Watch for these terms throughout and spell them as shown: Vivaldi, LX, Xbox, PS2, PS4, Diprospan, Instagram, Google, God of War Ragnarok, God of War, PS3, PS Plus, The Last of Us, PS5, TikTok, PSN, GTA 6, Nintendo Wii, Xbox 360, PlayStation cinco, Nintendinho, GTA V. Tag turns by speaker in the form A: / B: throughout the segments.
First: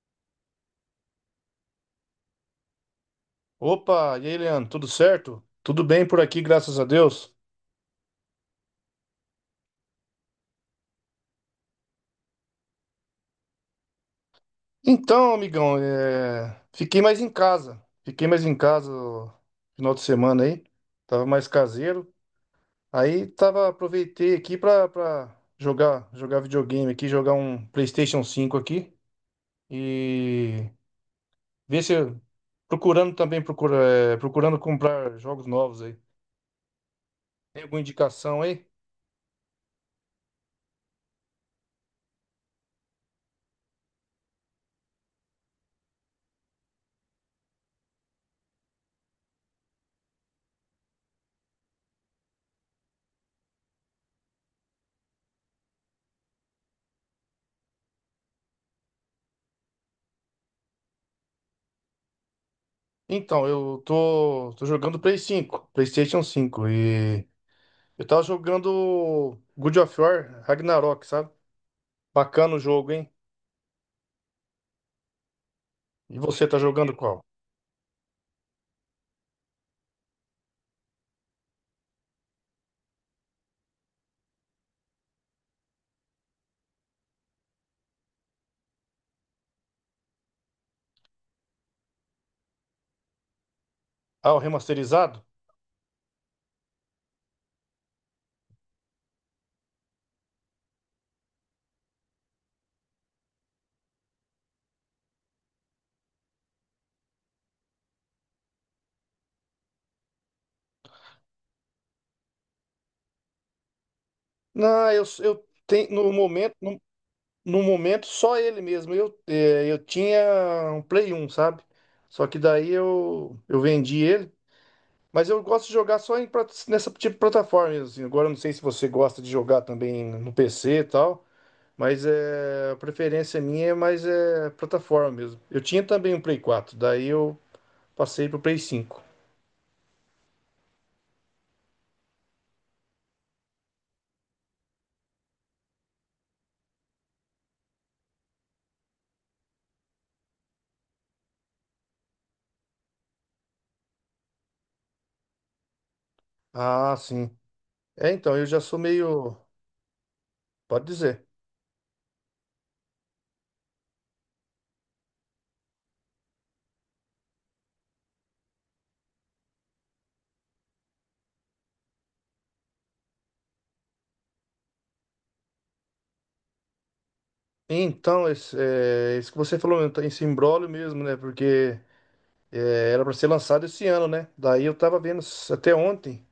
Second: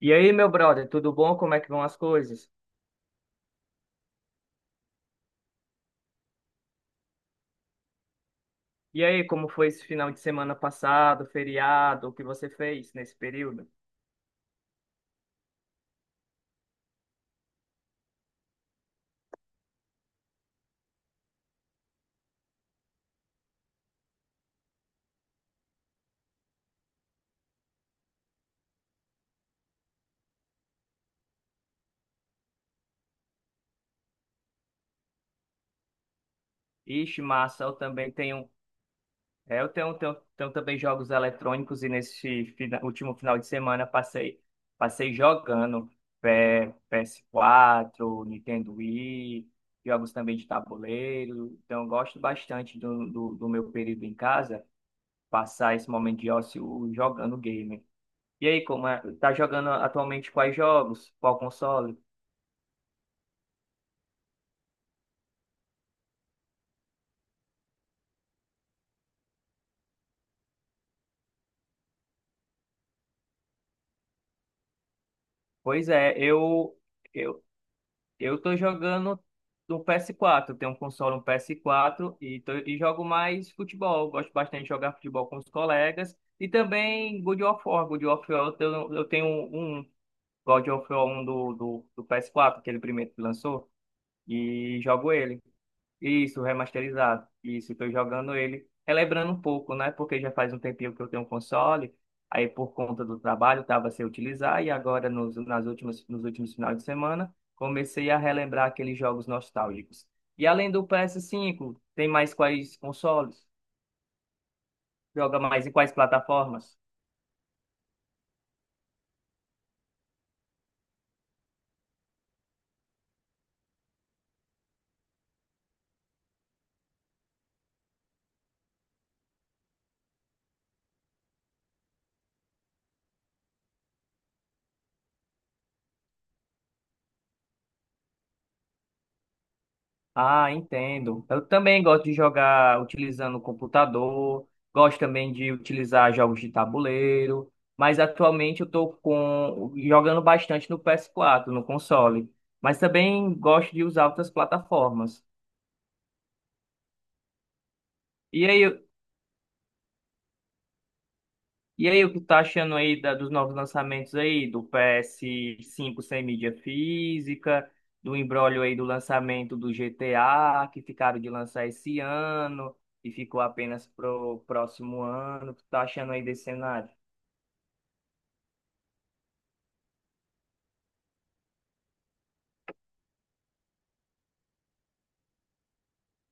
A: E aí, meu brother, tudo bom? Como é que vão as coisas?
B: Opa, e aí, Leandro, tudo certo? Tudo bem por aqui, graças a Deus.
A: E aí, como foi esse final de semana passado, feriado, o que você fez nesse período?
B: Então, amigão, fiquei mais em casa. Fiquei mais em casa no final de semana aí. Tava mais caseiro. Aí tava aproveitei aqui pra jogar, jogar videogame aqui, jogar um PlayStation 5 aqui e ver se eu- procurando procurando comprar jogos novos aí.
A: Ixi,
B: Tem
A: massa, eu
B: alguma
A: também
B: indicação
A: tenho,
B: aí?
A: eu tenho também jogos eletrônicos e nesse último final de semana passei jogando PS4, Nintendo Wii, jogos também de tabuleiro, então eu gosto bastante do meu período em casa, passar esse momento de ócio jogando game. E aí, como é? Tá jogando atualmente quais jogos? Qual console?
B: Então, eu tô jogando Play 5, PlayStation 5 e eu tava jogando God of War Ragnarok, sabe? Bacana o jogo, hein?
A: Pois é,
B: E você tá jogando qual?
A: eu eu tô jogando no PS4. Tenho um console, um PS4 e jogo mais futebol. Gosto bastante de jogar futebol com os colegas e também God of War. God of War, eu tenho um God of War um do PS4, aquele primeiro que lançou,
B: Ah, o
A: e jogo
B: remasterizado?
A: ele. Isso, remasterizado. Isso, estou jogando ele, relembrando um pouco, né? Porque já faz um tempinho que eu tenho um console, aí por conta do trabalho estava sem utilizar, e agora nos últimos finais de semana comecei a relembrar aqueles jogos nostálgicos. E além do PS5, tem mais quais consoles?
B: Não, eu,
A: Joga
B: eu
A: mais em
B: tenho
A: quais
B: no momento,
A: plataformas?
B: no momento só ele mesmo. Eu tinha um Play 1, sabe? Só que daí eu vendi ele. Mas eu gosto de jogar só em nessa tipo de plataforma mesmo. Assim. Agora eu não sei se você gosta de jogar também no PC e tal. Mas a preferência minha é mais plataforma mesmo. Eu tinha também um Play 4. Daí eu passei pro Play 5.
A: Ah, entendo. Eu também gosto de jogar utilizando o computador, gosto também de utilizar jogos de tabuleiro, mas atualmente eu estou com jogando bastante no PS4, no console, mas também gosto de usar outras plataformas.
B: Ah, sim. É, então, eu
A: E
B: já
A: aí,
B: sou meio. Pode dizer.
A: E aí, o que tá achando aí dos novos lançamentos aí, do PS5 sem mídia física, do imbróglio aí do lançamento do GTA, que ficaram de lançar esse ano e ficou apenas pro próximo ano. O que tá achando aí desse cenário?
B: Então, isso que você falou, então, esse imbróglio mesmo, né? Porque era para ser lançado esse ano, né? Daí eu tava vendo até ontem.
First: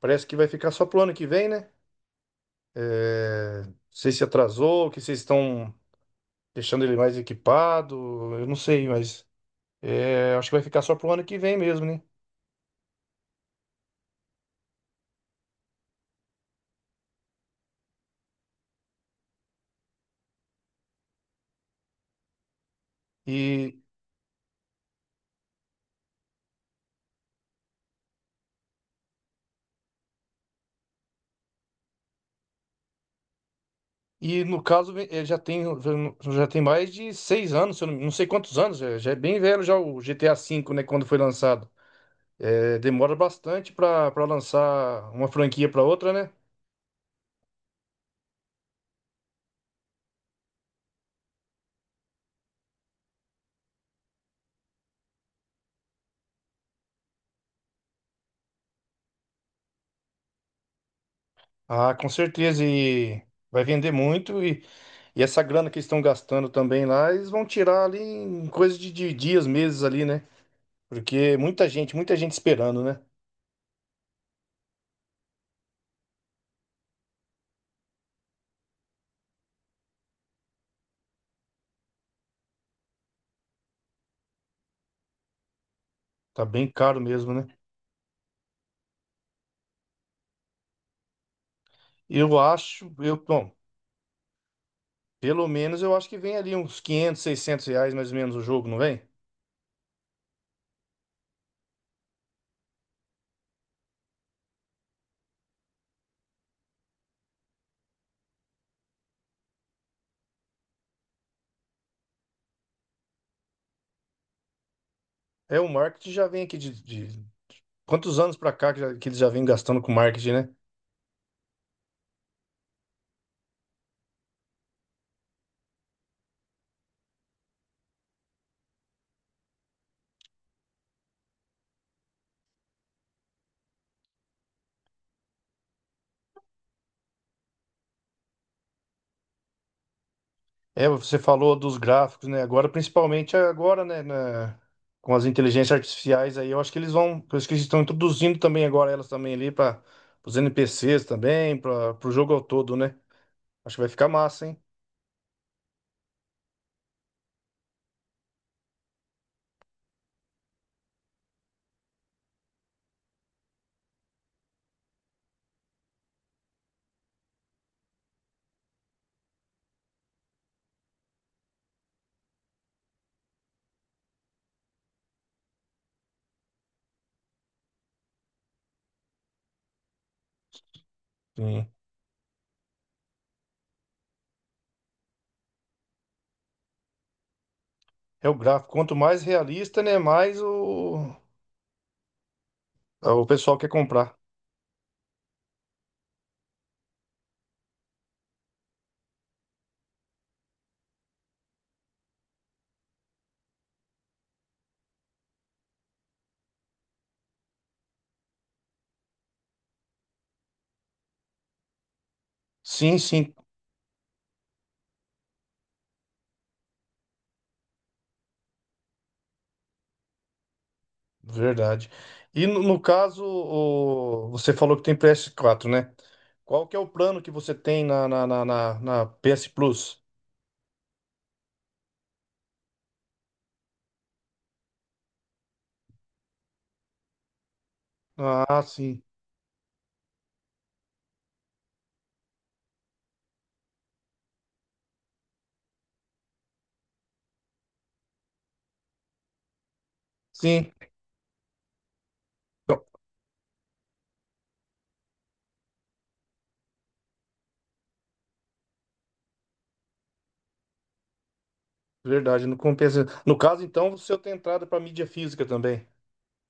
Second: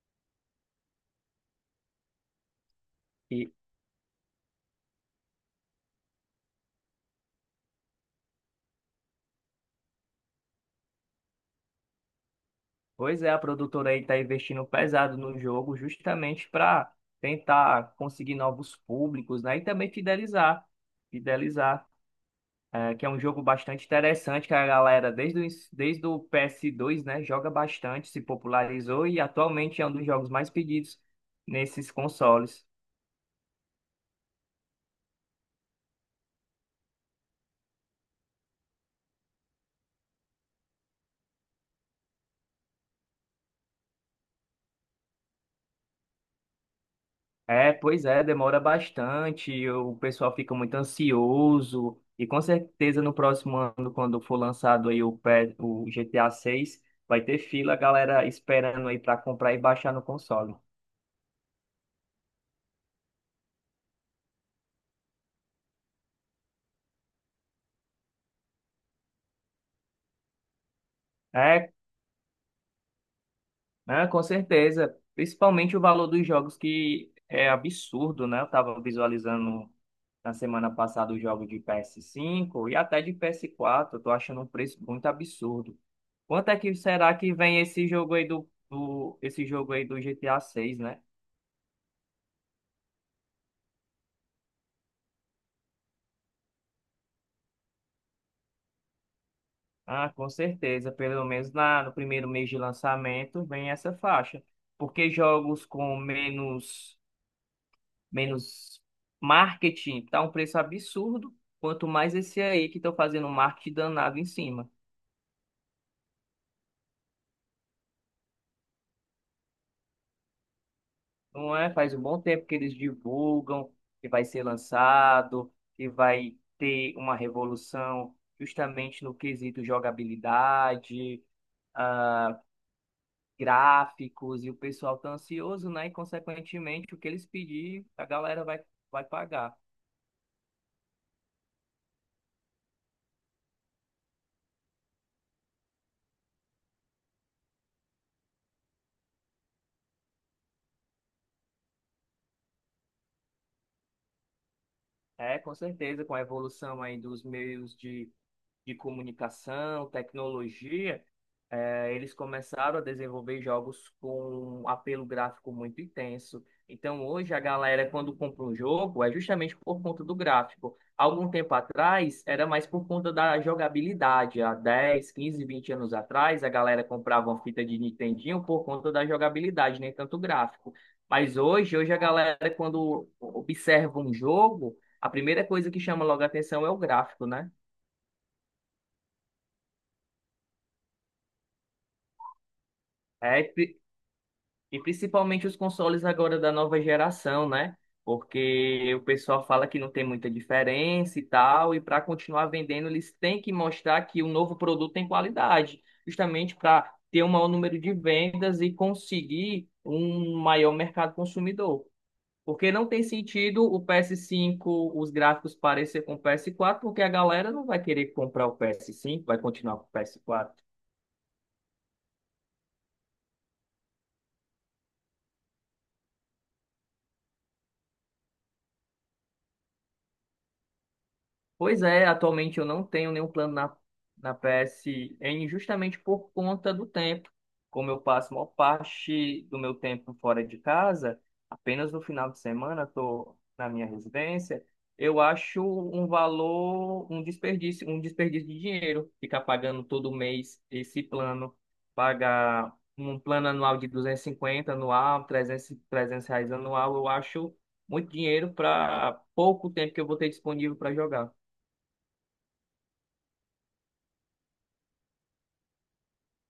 B: Parece que vai ficar só pro ano que vem, né?
A: E,
B: É, não sei se atrasou, que vocês estão deixando ele mais equipado, eu não sei, mas acho que vai ficar só pro ano que vem mesmo, né?
A: pois é, a produtora aí tá investindo pesado no jogo justamente para tentar conseguir novos públicos, né? E também fidelizar. É que é um jogo
B: E
A: bastante interessante, que a galera, desde o PS2, né, joga bastante, se popularizou e atualmente é um dos jogos mais pedidos nesses consoles.
B: E no caso, já tem mais de 6 anos, se eu não sei quantos anos, já é bem velho já o GTA V, né, quando foi lançado. Demora bastante para lançar uma franquia para outra, né?
A: É, pois é, demora bastante, o pessoal fica muito ansioso, e com certeza no próximo ano, quando for lançado aí o GTA 6, vai ter fila, a galera esperando aí para comprar e baixar no console.
B: Ah, com certeza, e vai vender muito, e essa grana que eles estão gastando também lá, eles vão tirar ali em coisa de dias, meses ali, né? Porque
A: É,
B: muita gente esperando, né?
A: ah, com certeza. Principalmente o valor dos jogos, que é absurdo, né? Eu estava visualizando na semana passada o jogo de PS5 e até de PS4. Eu tô achando um preço muito absurdo.
B: Tá
A: Quanto é
B: bem
A: que
B: caro
A: será
B: mesmo,
A: que
B: né?
A: vem esse jogo aí esse jogo aí do GTA 6, né?
B: Eu acho, bom, pelo menos eu acho que vem ali uns 500, 600 reais mais ou menos o jogo, não vem?
A: Ah, com certeza. Pelo menos na, no primeiro mês de lançamento vem essa faixa. Porque jogos com menos marketing, tá um preço absurdo, quanto mais esse aí que estão fazendo um marketing danado em cima.
B: É, o marketing já vem aqui quantos anos para cá que que eles já vêm gastando com marketing, né?
A: Não é? Faz um bom tempo que eles divulgam que vai ser lançado, que vai ter uma revolução justamente no quesito jogabilidade, ah, gráficos, e o pessoal tá ansioso, né? E consequentemente o que eles pedir, a galera vai pagar.
B: É, você falou dos gráficos, né? Agora, principalmente agora, com as inteligências artificiais aí, eu acho que eles estão introduzindo também agora elas também ali para os NPCs também, para o jogo ao todo, né? Acho que vai ficar massa, hein?
A: É, com certeza, com a evolução aí dos meios de comunicação, tecnologia, eles começaram a desenvolver jogos com um apelo gráfico muito intenso. Então, hoje, a galera, quando compra um jogo, é justamente por conta do gráfico. Algum tempo atrás, era mais por conta da jogabilidade. Há 10, 15, 20 anos atrás, a galera comprava uma fita de Nintendinho por conta da jogabilidade, nem tanto gráfico. Mas
B: Sim.
A: hoje, hoje a galera, quando observa um jogo, a primeira coisa que chama logo a atenção é o gráfico, né?
B: É o gráfico. Quanto mais realista, né? Mais o
A: É,
B: pessoal quer comprar.
A: e principalmente os consoles agora da nova geração, né? Porque o pessoal fala que não tem muita diferença e tal, e para continuar vendendo, eles têm que mostrar que o novo produto tem qualidade, justamente para ter um maior número de vendas e conseguir um maior mercado consumidor. Porque não
B: Sim,
A: tem
B: sim.
A: sentido o PS5, os gráficos parecer com o PS4, porque a galera não vai querer comprar o PS5, vai continuar com o PS4.
B: Verdade. E no caso, você falou que tem PS4, né? Qual que é o plano que você tem na PS Plus?
A: Pois é, atualmente eu não tenho nenhum plano na PSN justamente por conta do tempo. Como eu passo a maior
B: Ah, sim.
A: parte do meu tempo fora de casa, apenas no final de semana estou na minha residência, eu acho um valor, um desperdício de dinheiro ficar pagando todo mês
B: Sim,
A: esse plano, pagar
B: então,
A: um plano anual de 250 anual, 300, R$ 300 anual, eu acho muito dinheiro para pouco tempo que eu vou ter disponível para jogar.
B: verdade, não compensa. No caso, então, você tem entrada para mídia física também.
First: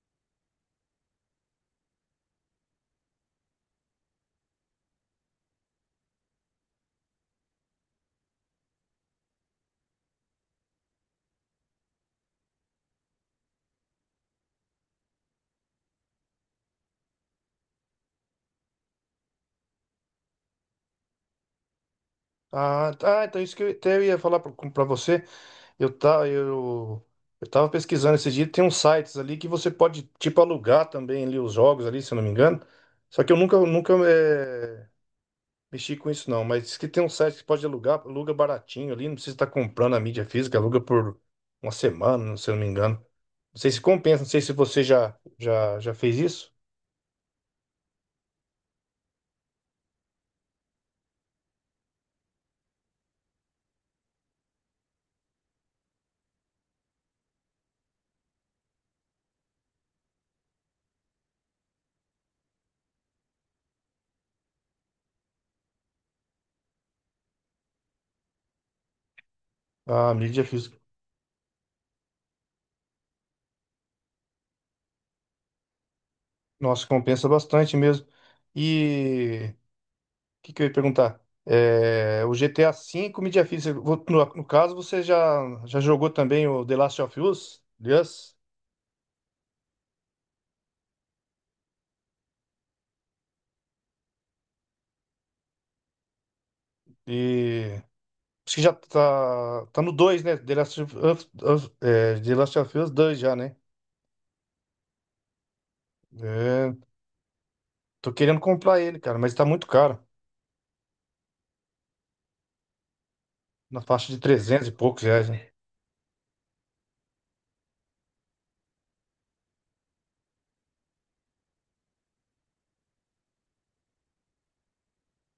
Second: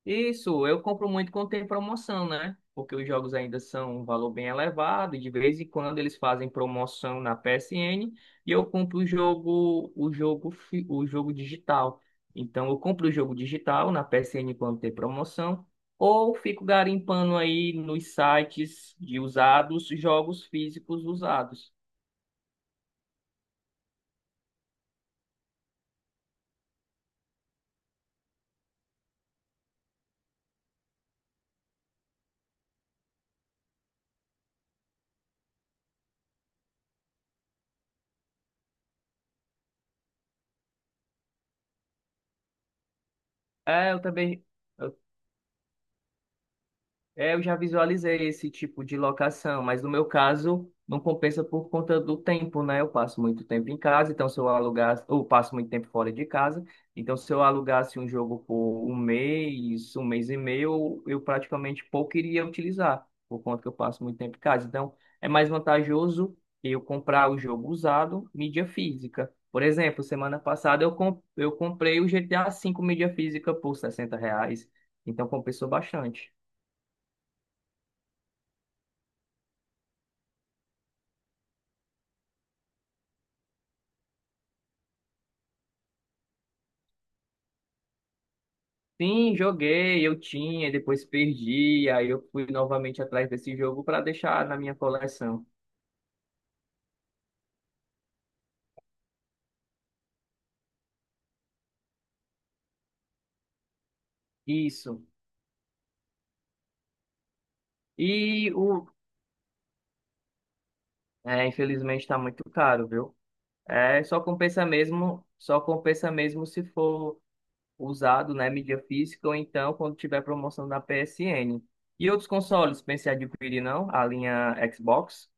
A: Isso, eu compro muito quando tem promoção, né? Porque os jogos ainda são um valor bem elevado, e de vez em quando eles fazem promoção na PSN e eu compro o jogo digital. Então eu compro o jogo digital na PSN quando tem promoção, ou fico garimpando aí nos sites de usados, jogos físicos usados.
B: Ah, tá, então isso que eu até ia falar para você. Eu, tá, eu, eu tava pesquisando esses dias, tem uns sites ali que você pode, tipo, alugar também ali os jogos ali, se eu não me engano. Só que eu nunca mexi com isso não, mas diz que tem um site que pode alugar, aluga baratinho ali, não precisa estar comprando a mídia física, aluga por uma semana, se eu não me engano. Não sei se
A: É, eu
B: compensa, não sei
A: também.
B: se você já fez isso.
A: É, eu já visualizei esse tipo de locação, mas no meu caso não compensa por conta do tempo, né? Eu passo muito tempo em casa, então se eu alugasse, ou passo muito tempo fora de casa, então se eu alugasse um jogo por um mês e meio, eu praticamente pouco iria utilizar, por conta que eu passo muito tempo em casa. Então é mais vantajoso eu comprar o jogo usado, mídia física. Por exemplo,
B: A
A: semana
B: mídia física.
A: passada eu, eu comprei o GTA V mídia física por R$ 60, então compensou bastante.
B: Nossa, compensa bastante mesmo. E o que, que eu ia perguntar? É, o GTA V, mídia física. No caso, você já jogou também o The Last of Us? Yes?
A: Sim, joguei, eu tinha, depois perdi, aí eu fui novamente atrás desse jogo para deixar na minha coleção.
B: E acho que já tá no dois, né? The Last of Us, The Last of Us dois já, né?
A: Isso.
B: É, tô querendo
A: E
B: comprar ele, cara, mas tá muito caro.
A: infelizmente está muito caro, viu?
B: Na
A: É,
B: faixa de 300 e poucos reais, né?
A: só compensa mesmo se for usado, né, mídia física ou então quando tiver promoção da PSN. E outros consoles, pensei em adquirir não? A linha Xbox?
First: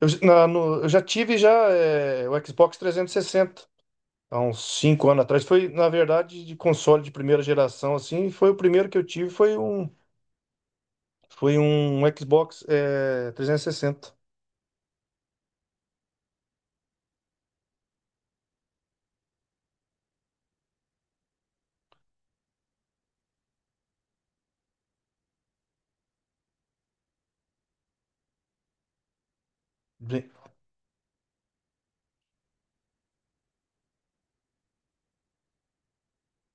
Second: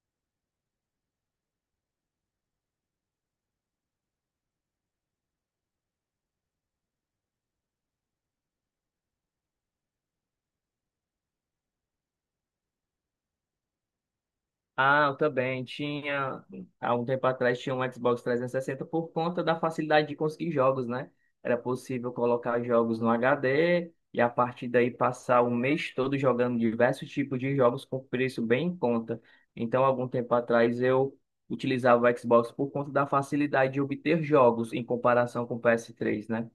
B: Eu, j- na- no- eu já tive já o Xbox 360, há uns 5 anos atrás. Foi, na verdade, de console de primeira geração, assim. Foi o primeiro que eu tive, foi um Xbox 360.
A: Ah, eu também tinha, há um tempo atrás tinha um Xbox 360 por conta da facilidade de conseguir jogos, né? Era possível colocar jogos no HD e a partir daí passar o mês todo jogando diversos tipos de jogos com preço bem em conta. Então, algum
B: Bem.
A: tempo atrás eu utilizava o Xbox por conta da facilidade de obter jogos em comparação com o PS3, né?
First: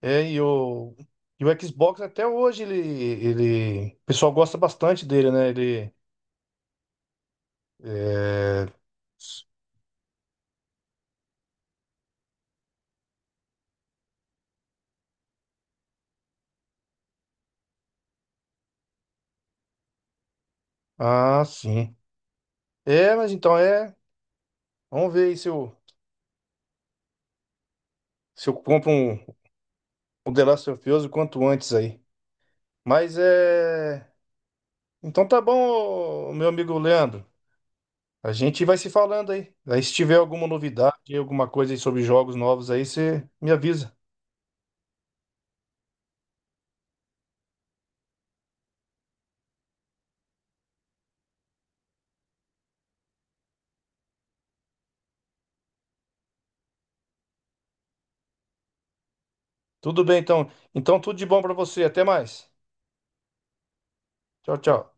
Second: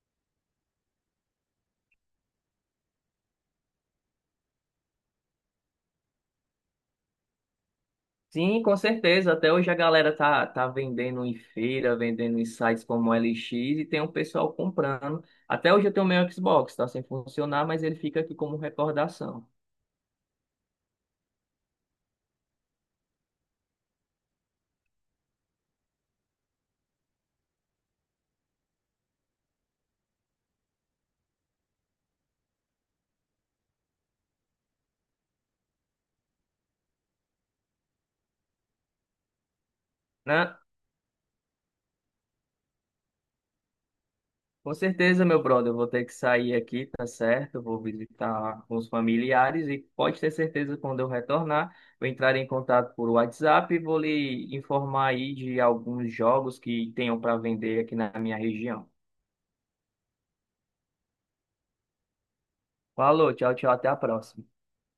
B: É, e o Xbox até hoje, ele... O pessoal gosta bastante dele, né? Ele.
A: Sim,
B: É,
A: com certeza. Até hoje a galera tá vendendo em feira, vendendo em sites como LX e tem um pessoal comprando. Até hoje eu tenho o meu Xbox, tá sem funcionar, mas ele fica aqui como recordação,
B: Ah, sim. É, mas então é. Vamos ver aí se eu compro um The Last of Us o quanto antes aí. Mas é. Então tá bom, ô, meu amigo Leandro. A gente vai se falando aí. Aí se tiver alguma
A: né?
B: novidade, alguma coisa aí sobre jogos novos aí, você me avisa.
A: Com certeza, meu brother, eu vou ter que sair aqui, tá certo? Eu vou visitar os familiares e pode ter certeza quando eu retornar, vou entrar em contato por WhatsApp e vou lhe informar aí de alguns jogos que tenham para vender aqui na minha região.
B: Tudo bem, então. Então tudo de bom pra você. Até mais.
A: Falou, tchau, tchau, até a próxima.
B: Tchau, tchau.